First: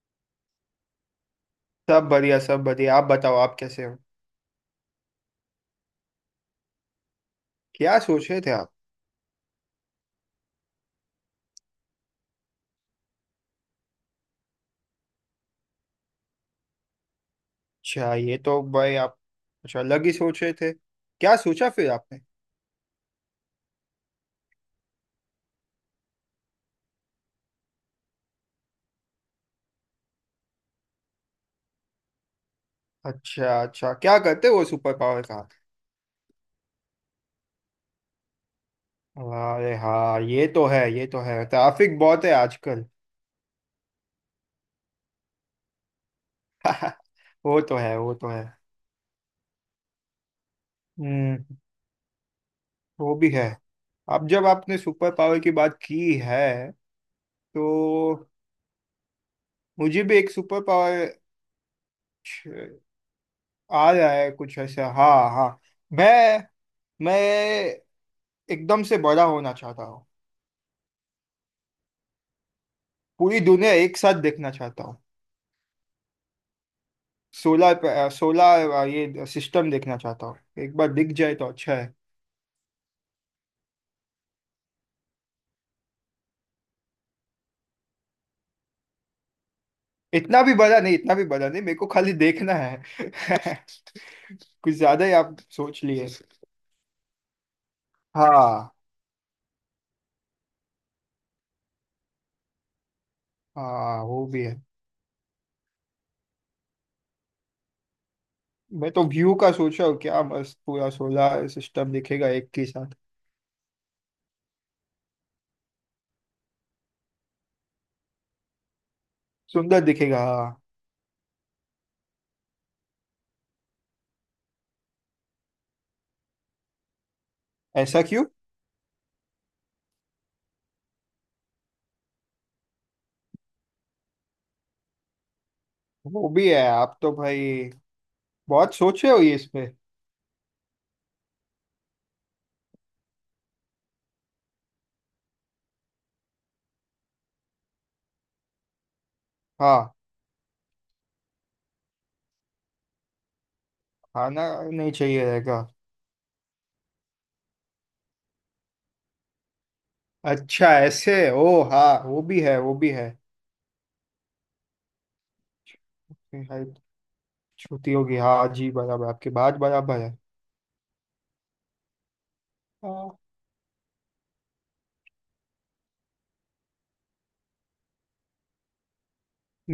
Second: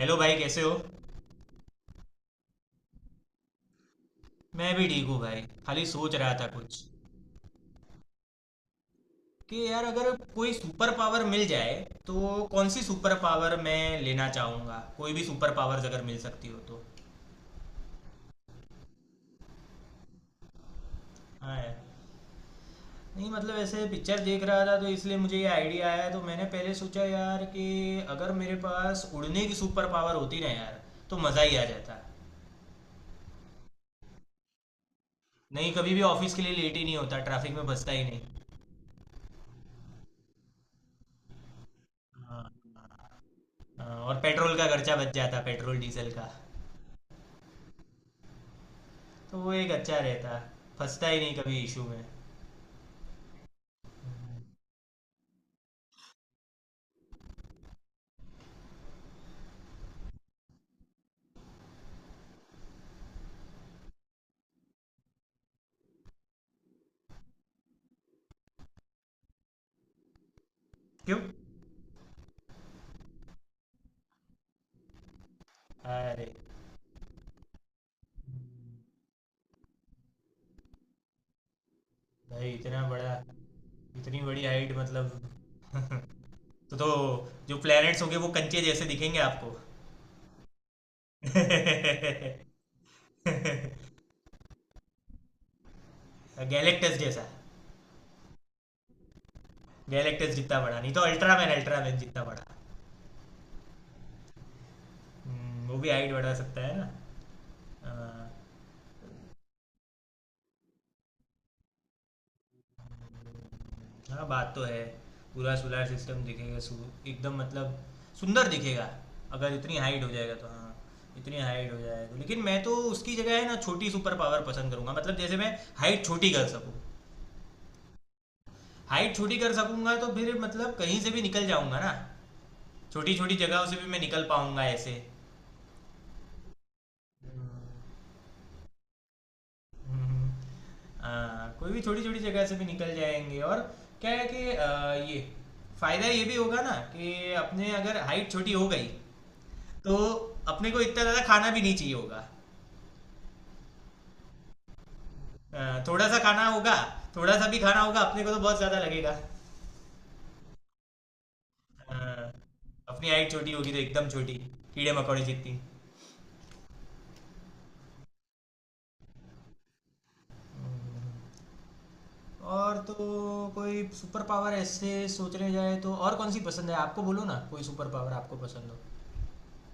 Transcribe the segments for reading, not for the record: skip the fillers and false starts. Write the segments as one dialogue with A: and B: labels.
A: Hello भाई, कैसे हो?
B: सब बढ़िया सब बढ़िया। आप बताओ, आप कैसे हो?
A: मैं भी ठीक हूँ भाई। खाली सोच रहा था कुछ।
B: क्या सोच रहे थे आप?
A: कि यार, अगर कोई सुपर पावर मिल जाए तो कौन सी सुपर पावर मैं लेना चाहूँगा, कोई भी सुपर पावर्स अगर मिल सकती हो तो।
B: अच्छा, ये तो भाई आप, अच्छा, अलग ही सोच रहे थे। क्या
A: हाँ
B: सोचा
A: यार।
B: फिर आपने?
A: नहीं मतलब ऐसे पिक्चर देख रहा था तो इसलिए मुझे ये आइडिया आया, तो मैंने पहले सोचा यार कि अगर मेरे पास उड़ने की सुपर पावर होती ना यार, तो मज़ा ही आ जाता।
B: अच्छा अच्छा, क्या करते हो सुपर पावर का?
A: नहीं, कभी भी ऑफिस के लिए लेट ही नहीं होता, ट्रैफिक में फंसता ही नहीं।
B: अरे हाँ, ये तो है, ये तो है। ट्रैफिक बहुत है
A: हाँ।
B: आजकल।
A: हाँ, और पेट्रोल का खर्चा बच जाता, पेट्रोल डीजल का।
B: वो तो है, वो तो है।
A: तो वो एक अच्छा रहता। फंसता ही नहीं
B: हम्म।
A: कभी इशू में।
B: वो भी है। अब जब आपने सुपर पावर की बात की है, तो मुझे भी एक सुपर पावर आ रहा है कुछ ऐसा। हाँ हाँ, मैं मैं एकदम से बड़ा होना चाहता हूँ।
A: क्यों?
B: पूरी दुनिया एक साथ देखना चाहता हूँ।
A: अरे,
B: सोलर सोलर ये सिस्टम देखना चाहता हूँ। एक बार दिख जाए तो अच्छा है।
A: भाई इतना बड़ा। इतनी बड़ी हाइट मतलब। तो जो प्लैनेट्स होंगे वो कंचे जैसे दिखेंगे आपको।
B: इतना भी बड़ा नहीं, इतना भी बड़ा नहीं, मेरे को खाली देखना है। कुछ ज्यादा ही आप सोच लिए।
A: गैलेक्टस जैसा।
B: हाँ,
A: गैलेक्टस जितना बड़ा नहीं तो अल्ट्रामैन अल्ट्रामैन जितना बड़ा।
B: हाँ, वो भी है।
A: वो भी हाइट बढ़ा सकता है ना।
B: मैं तो व्यू का सोच रहा हूँ, क्या मस्त पूरा सोलर सिस्टम दिखेगा एक के साथ।
A: हाँ, बात तो है। पूरा सोलर सिस्टम दिखेगा सु एकदम मतलब सुंदर दिखेगा। अगर इतनी
B: सुंदर
A: हाइट हो
B: दिखेगा,
A: जाएगा तो,
B: हाँ।
A: हाँ। इतनी हाइट हो जाएगा तो, लेकिन मैं तो उसकी जगह है ना छोटी सुपर पावर पसंद करूंगा, मतलब जैसे मैं हाइट छोटी कर सकूँ।
B: ऐसा क्यों?
A: हाइट छोटी कर सकूंगा तो फिर मतलब कहीं से भी निकल जाऊंगा ना। छोटी छोटी जगहों से भी मैं निकल पाऊंगा ऐसे।
B: वो भी है। आप तो भाई
A: हम्म।
B: बहुत सोचे हो ये इसमें।
A: हाँ, कोई भी छोटी छोटी जगह से भी निकल जाएंगे। और क्या है कि ये फायदा ये भी होगा ना कि अपने अगर हाइट छोटी हो गई
B: हाँ।
A: तो अपने को इतना ज्यादा खाना भी नहीं चाहिए होगा।
B: खाना नहीं चाहिए रहेगा।
A: थोड़ा सा खाना होगा। थोड़ा सा भी खाना होगा अपने को तो बहुत ज्यादा लगेगा।
B: अच्छा, ऐसे। ओ हाँ, वो
A: अ,
B: भी है, वो भी है।
A: अपनी हाइट छोटी होगी तो एकदम छोटी, कीड़े मकोड़े जितनी।
B: हाइट छोटी होगी, हाँ जी, बराबर, आपकी बात बराबर है।
A: हम्म, और तो
B: हाँ।
A: कोई सुपर पावर ऐसे सोचने जाए तो और कौन सी पसंद है आपको, बोलो ना, कोई सुपर पावर आपको पसंद हो?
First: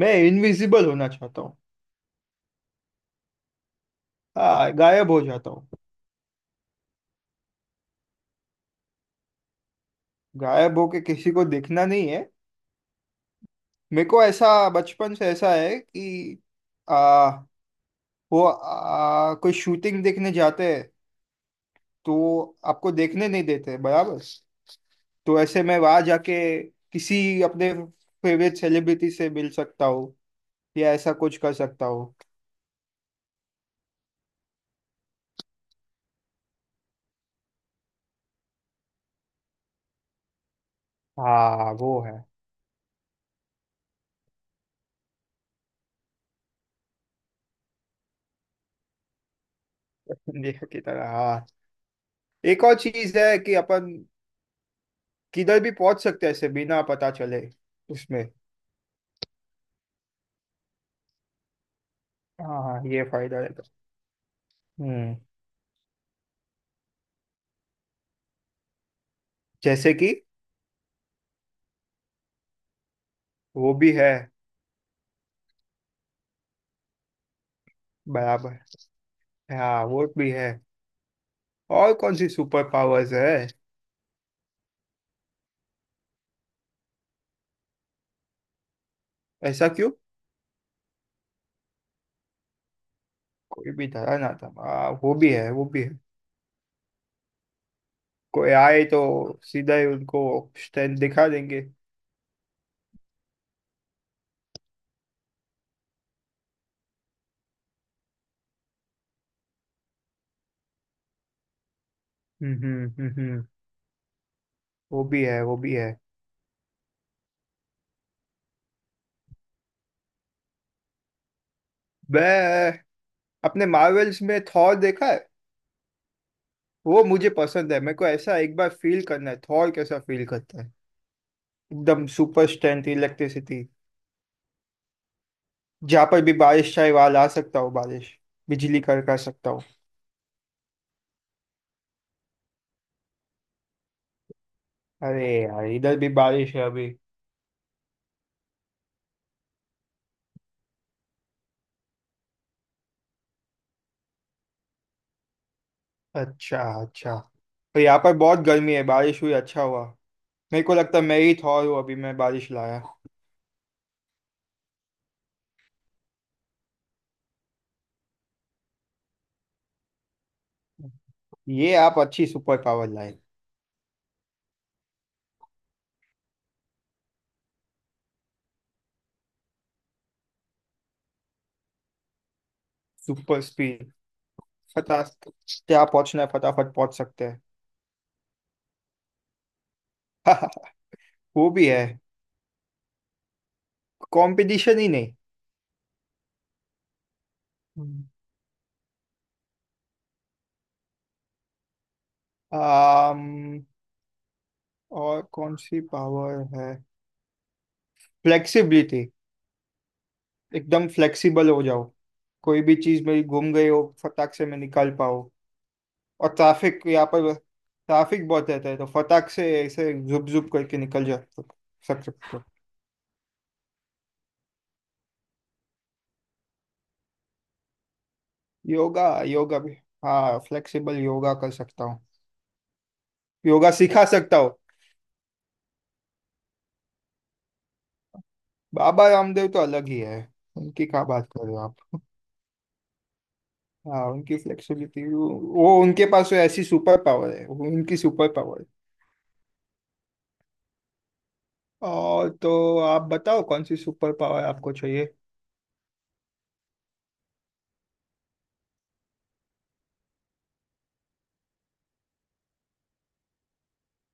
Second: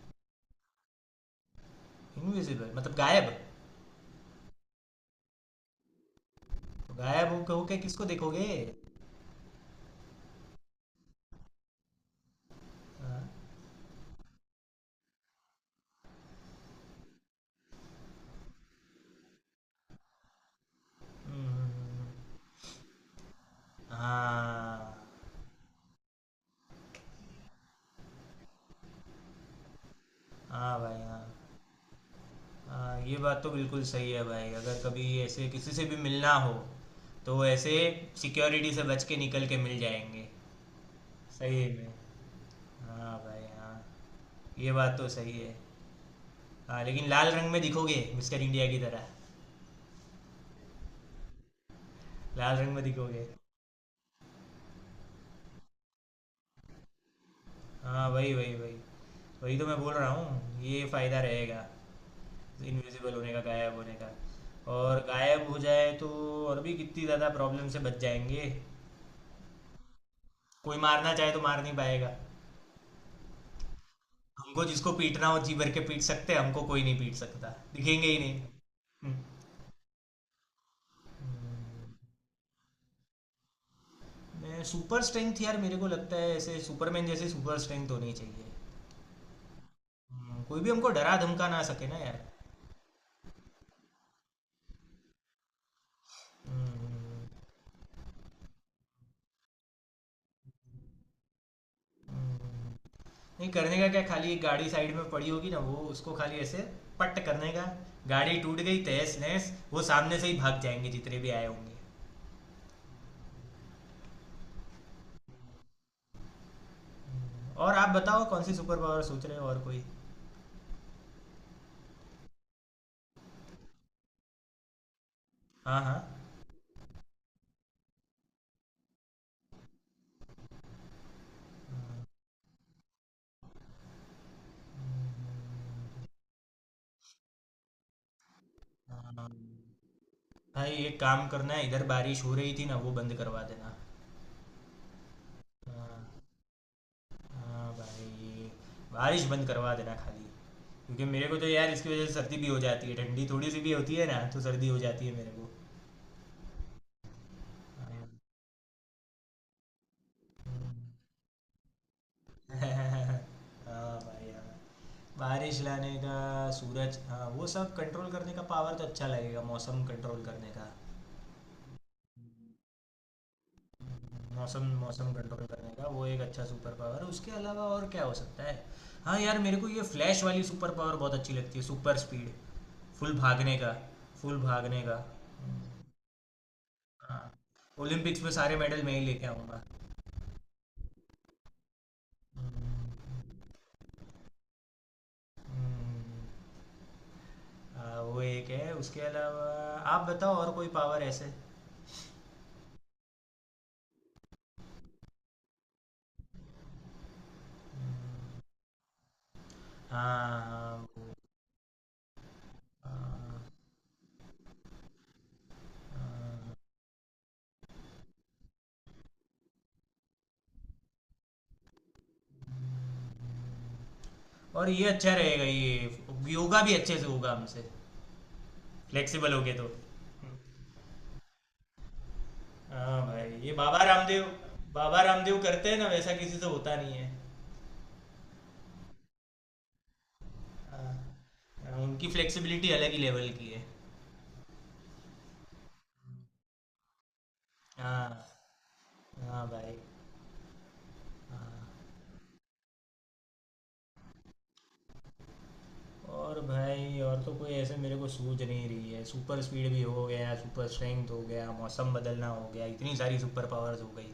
B: मैं इनविजिबल होना चाहता हूँ।
A: इनविजिबल मतलब गायब?
B: हाँ, गायब हो जाता हूँ।
A: तो गायब हो कहो के किसको देखोगे?
B: गायब होके किसी को दिखना नहीं है।
A: हाँ।
B: मेरे को ऐसा बचपन से ऐसा है कि आ, वो कोई शूटिंग देखने जाते हैं।
A: हम्म।
B: तो आपको देखने नहीं देते, बराबर।
A: हाँ
B: तो ऐसे मैं वहां जाके किसी अपने फेवरेट सेलिब्रिटी से मिल सकता हूँ।
A: हाँ
B: या
A: भाई
B: ऐसा
A: हाँ।
B: कुछ कर सकता हूँ।
A: हाँ, ये बात तो बिल्कुल सही है भाई, अगर कभी ऐसे किसी से भी मिलना हो तो ऐसे सिक्योरिटी से बच के निकल के मिल जाएंगे। सही
B: हाँ,
A: में।
B: वो है।
A: हाँ भाई हाँ। ये बात तो सही है। हाँ, लेकिन लाल रंग में दिखोगे, मिस्टर इंडिया की तरह।
B: इंडिया की तरह, हाँ।
A: लाल
B: एक
A: रंग
B: और
A: में
B: चीज
A: दिखोगे।
B: है कि अपन किधर भी पहुंच सकते हैं ऐसे, बिना पता चले।
A: हाँ,
B: उसमें
A: वही वही वही। वही तो मैं बोल रहा हूँ, ये फ़ायदा रहेगा,
B: हाँ हाँ, ये
A: इनविजिबल होने
B: फायदा
A: का,
B: है।
A: गायब होने का। और
B: हम्म।
A: गायब हो जाए तो और भी कितनी ज़्यादा प्रॉब्लम से बच जाएंगे।
B: जैसे कि,
A: कोई मारना चाहे तो मार नहीं पाएगा।
B: वो भी है।
A: हमको जिसको पीटना हो जी भर के पीट सकते हैं, हमको कोई नहीं पीट सकता। दिखेंगे ही नहीं।
B: बराबर,
A: हम्म।
B: हाँ, वो भी है। और कौन सी सुपर पावर्स है?
A: मैं सुपर स्ट्रेंथ, यार मेरे को लगता है ऐसे सुपरमैन जैसे सुपर स्ट्रेंथ होनी चाहिए।
B: ऐसा क्यों?
A: कोई भी हमको डरा धमका ना सके ना यार।
B: कोई भी धरा ना था, हाँ वो भी है, वो भी है।
A: हम्म, हम्म।
B: कोई आए तो सीधा ही उनको स्टैंड दिखा देंगे।
A: नहीं, करने का क्या, खाली एक गाड़ी साइड में पड़ी होगी ना, वो उसको खाली ऐसे पट करने का। गाड़ी टूट गई तहस नहस, वो सामने से ही भाग जाएंगे जितने भी आए होंगे।
B: हम्म, हम्म, हम्म, वो भी है, वो भी है।
A: और आप बताओ कौन सी सुपर पावर सोच रहे हो, और कोई?
B: मैं अपने मार्वल्स में थॉर देखा है।
A: हाँ हाँ।
B: वो मुझे पसंद है, मेरे को ऐसा एक बार फील करना है थॉर कैसा फील करता है। एकदम सुपर स्ट्रेंथ, इलेक्ट्रिसिटी। जहाँ पर भी बारिश चाहे वहां ला सकता हूँ बारिश। बिजली
A: हाँ,
B: करका सकता हूँ।
A: भाई एक काम करना है, इधर बारिश हो रही थी ना, वो बंद करवा देना।
B: अरे यार, इधर भी
A: हाँ।
B: बारिश है अभी।
A: हाँ भाई। बारिश बंद करवा देना खाली। क्योंकि मेरे को तो यार इसकी वजह से सर्दी भी हो जाती है, ठंडी थोड़ी सी भी होती है ना तो सर्दी हो जाती है मेरे को।
B: अच्छा अच्छा। तो यहाँ पर बहुत गर्मी है, बारिश हुई, अच्छा हुआ। मेरे को लगता है मैं ही थॉर हूँ, अभी मैं बारिश
A: हाँ
B: लाया।
A: हाँ भाई हाँ। बारिश लाने का, सूरज, हाँ, वो सब कंट्रोल करने का पावर तो अच्छा लगेगा, मौसम कंट्रोल करने का।
B: ये आप अच्छी सुपर पावर लाए।
A: मौसम, मौसम कंट्रोल करने का, वो एक अच्छा सुपर पावर है, उसके अलावा और क्या हो सकता है? हाँ यार, मेरे को ये फ्लैश वाली सुपर पावर बहुत अच्छी लगती है, सुपर स्पीड। फुल
B: सुपर
A: भागने का।
B: स्पीड।
A: फुल भागने का।
B: फटाफट, क्या पहुंचना है फटाफट पहुंच
A: हाँ,
B: सकते हैं।
A: ओलंपिक्स में सारे मेडल मैं ही लेके आऊँगा।
B: वो भी है, कंपटीशन ही नहीं।
A: हाँ, वो एक है, उसके अलावा आप बताओ और कोई पावर ऐसे?
B: आम, और कौन सी पावर है? फ्लेक्सिबिलिटी।
A: हाँ हाँ,
B: एकदम
A: वो।
B: फ्लेक्सिबल हो जाओ। कोई भी चीज मेरी
A: हाँ।
B: घूम गई हो फटाक से मैं निकाल पाओ। और ट्रैफिक, यहाँ पर ट्रैफिक बहुत रहता है, तो फटाक से ऐसे जुप जुप करके निकल जा सक सकते हो।
A: और ये अच्छा रहेगा, ये योगा भी अच्छे से होगा हमसे,
B: योगा,
A: फ्लेक्सिबल हो गए
B: योगा
A: तो।
B: भी। हाँ, फ्लेक्सिबल योगा कर सकता हूँ।
A: हाँ भाई, ये
B: योगा
A: बाबा
B: सिखा
A: रामदेव,
B: सकता हूँ।
A: बाबा रामदेव करते हैं ना, वैसा किसी से होता नहीं है।
B: बाबा रामदेव तो अलग ही है।
A: हाँ।
B: उनकी क्या बात कर रहे हो आप?
A: हाँ, उनकी फ्लेक्सिबिलिटी अलग ही लेवल की है।
B: हाँ, उनकी फ्लेक्सिबिलिटी, वो उनके पास तो ऐसी सुपर पावर है, वो उनकी
A: हाँ।
B: Super power.
A: हाँ भाई। हाँ।
B: और तो आप बताओ कौन सी सुपर पावर आपको चाहिए?
A: और भाई और तो कोई ऐसे मेरे को सूझ नहीं रही है, सुपर स्पीड भी हो गया, सुपर स्ट्रेंथ हो गया, मौसम बदलना हो गया, इतनी सारी सुपर पावर्स हो गई।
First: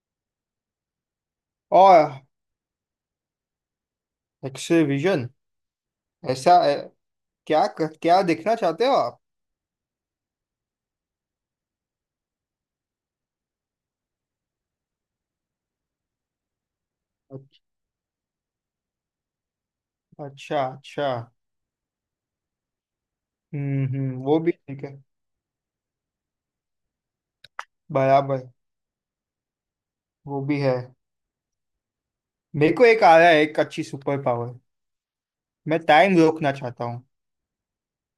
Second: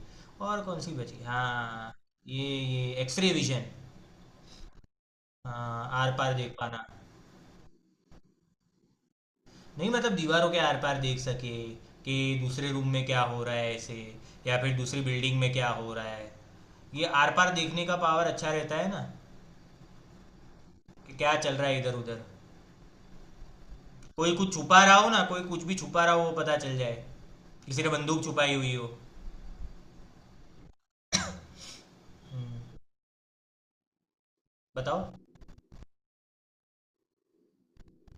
A: और कौन सी बची? हाँ,
B: और,
A: ये एक्सरे विजन।
B: X ray vision.
A: हाँ, आर पार देख
B: ऐसा
A: पाना।
B: क्या क्या देखना चाहते हो आप?
A: नहीं मतलब दीवारों के आर पार देख सके कि दूसरे रूम में क्या हो रहा है ऐसे, या फिर दूसरी बिल्डिंग में क्या हो रहा है। ये आर पार देखने का पावर अच्छा रहता है ना,
B: अच्छा अच्छा।
A: कि क्या चल रहा है इधर उधर।
B: हम्म, हम्म,
A: कोई
B: वो
A: कुछ
B: भी
A: छुपा
B: ठीक है।
A: रहा हो ना, कोई कुछ भी छुपा रहा हो वो पता चल जाए। किसी ने बंदूक
B: बराबर,
A: छुपाई हुई हो।
B: वो भी है। मेरे
A: हम्म।
B: को एक आ रहा है एक अच्छी सुपर पावर।
A: बताओ।
B: मैं टाइम रोकना चाहता हूँ,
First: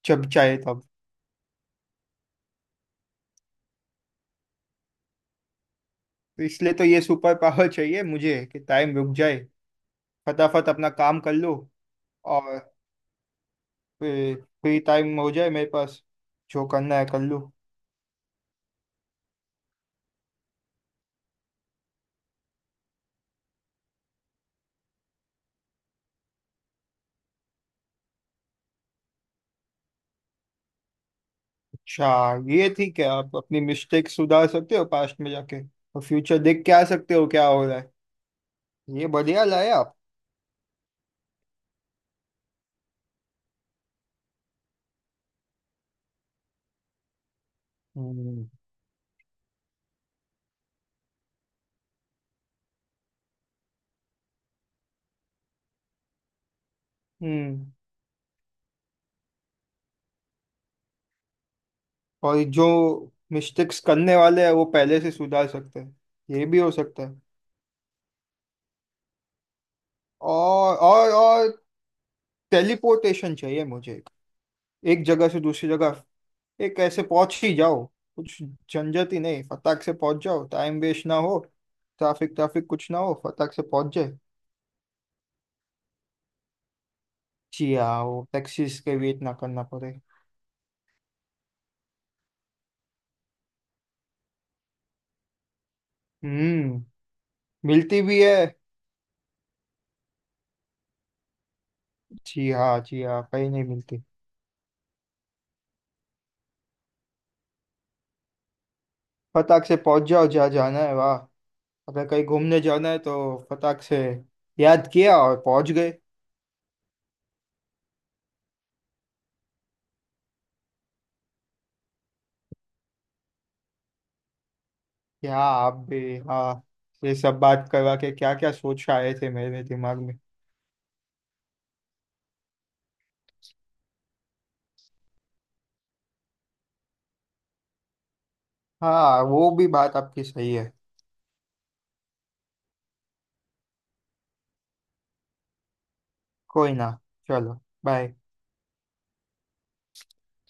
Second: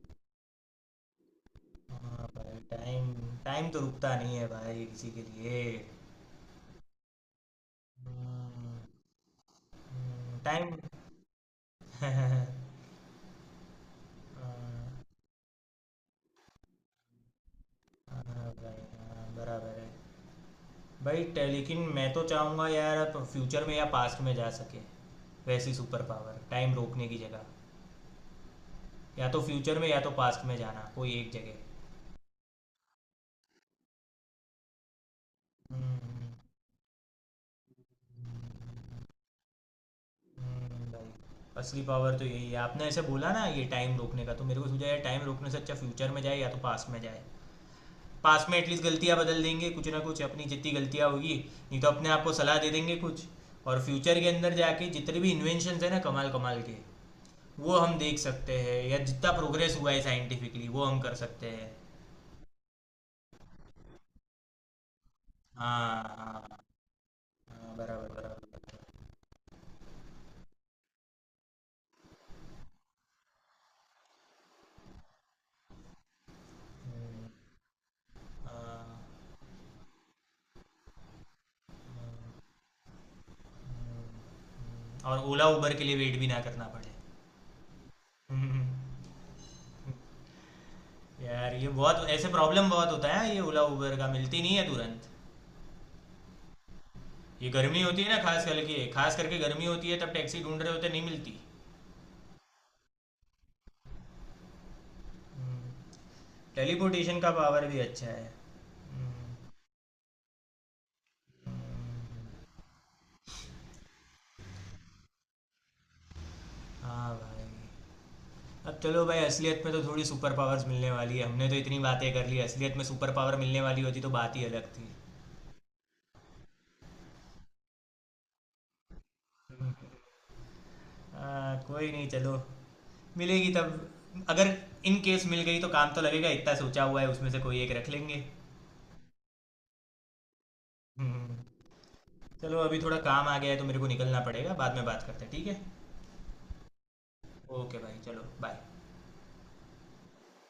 B: जब चाहे तब।
A: हाँ भाई, टाइम। टाइम तो रुकता नहीं है भाई किसी के लिए।
B: तो इसलिए तो ये सुपर पावर चाहिए मुझे, कि टाइम रुक जाए, फटाफट
A: टाइम।
B: अपना काम कर लूँ।
A: हाँ।
B: और फिर फ्री
A: हाँ
B: टाइम हो जाए मेरे पास, जो करना है कर लूँ।
A: भाई हाँ, बराबर है। भाई लेकिन मैं तो चाहूँगा यार, आप फ्यूचर में या पास्ट में जा सके, वैसी सुपर पावर, टाइम रोकने की जगह। या तो फ्यूचर में या तो पास्ट में जाना, कोई एक जगह।
B: अच्छा, ये ठीक है। आप अपनी मिस्टेक सुधार सकते हो पास्ट में जाके। और
A: हम्म,
B: फ्यूचर देख के आ सकते हो क्या हो रहा है। ये बढ़िया लाए आप।
A: हम्म। भाई, असली पावर तो यही है, आपने ऐसे बोला ना ये टाइम रोकने का, तो मेरे को सूझा यार टाइम रोकने से अच्छा फ्यूचर में जाए या तो पास्ट में जाए।
B: हम्म,
A: पास्ट में एटलीस्ट गलतियाँ बदल देंगे, कुछ ना कुछ अपनी जितनी गलतियाँ होगी। नहीं तो अपने आप को सलाह दे देंगे कुछ। और फ्यूचर के अंदर जाके जितने भी इन्वेंशन है ना, कमाल कमाल के,
B: हम्म।
A: वो हम देख सकते हैं, या जितना प्रोग्रेस हुआ है साइंटिफिकली वो हम कर सकते हैं।
B: और जो मिस्टेक्स करने वाले हैं वो पहले से सुधार सकते हैं।
A: हाँ
B: ये भी
A: हाँ।
B: हो सकता है।
A: हाँ, बराबर बराबर।
B: और टेलीपोर्टेशन चाहिए मुझे, एक जगह से दूसरी जगह, एक ऐसे
A: हम्म।
B: पहुंच ही जाओ। कुछ
A: हाँ।
B: झंझट ही नहीं, फटाक से पहुंच जाओ, टाइम वेस्ट ना हो।
A: हम्म,
B: ट्रैफिक
A: हम्म,
B: ट्रैफिक कुछ ना हो, फटाक से पहुंच जाए।
A: और ओला उबर के लिए वेट भी ना करना पड़े।
B: जी हाँ, वो
A: हम्म।
B: टैक्सीज के वेट ना करना पड़े।
A: यार, ये बहुत ऐसे प्रॉब्लम बहुत होता है, ये ओला उबर का मिलती नहीं है तुरंत।
B: हम्म।
A: ये गर्मी
B: मिलती
A: होती है
B: भी
A: ना,
B: है।
A: खास करके गर्मी होती है तब टैक्सी ढूंढ रहे होते नहीं मिलती।
B: जी हाँ, जी हाँ, कहीं नहीं मिलती।
A: टेलीपोर्टेशन का पावर भी अच्छा है। हम्म,
B: फटाक से पहुंच जाओ जहाँ जाना है, वाह।
A: हम्म।
B: अगर कहीं घूमने जाना है तो फटाक से याद किया और पहुंच गए।
A: हाँ भाई। अब चलो भाई, असलियत में तो थोड़ी सुपर पावर्स मिलने वाली है, हमने तो इतनी बातें कर ली, असलियत में सुपर पावर मिलने वाली होती तो बात ही अलग थी।
B: क्या आप भी, हाँ। ये सब बात करवा के क्या क्या सोच आए थे मेरे दिमाग में।
A: कोई नहीं, चलो। मिलेगी तब अगर, इन केस मिल गई तो काम तो लगेगा, इतना सोचा हुआ है उसमें से कोई एक रख लेंगे।
B: हाँ, वो भी बात आपकी सही है।
A: हम्म। चलो, अभी थोड़ा काम आ गया है तो मेरे को निकलना पड़ेगा, बाद में बात करते हैं, ठीक है?
B: कोई ना, चलो।
A: ओके भाई,
B: बाय।
A: चलो, बाय।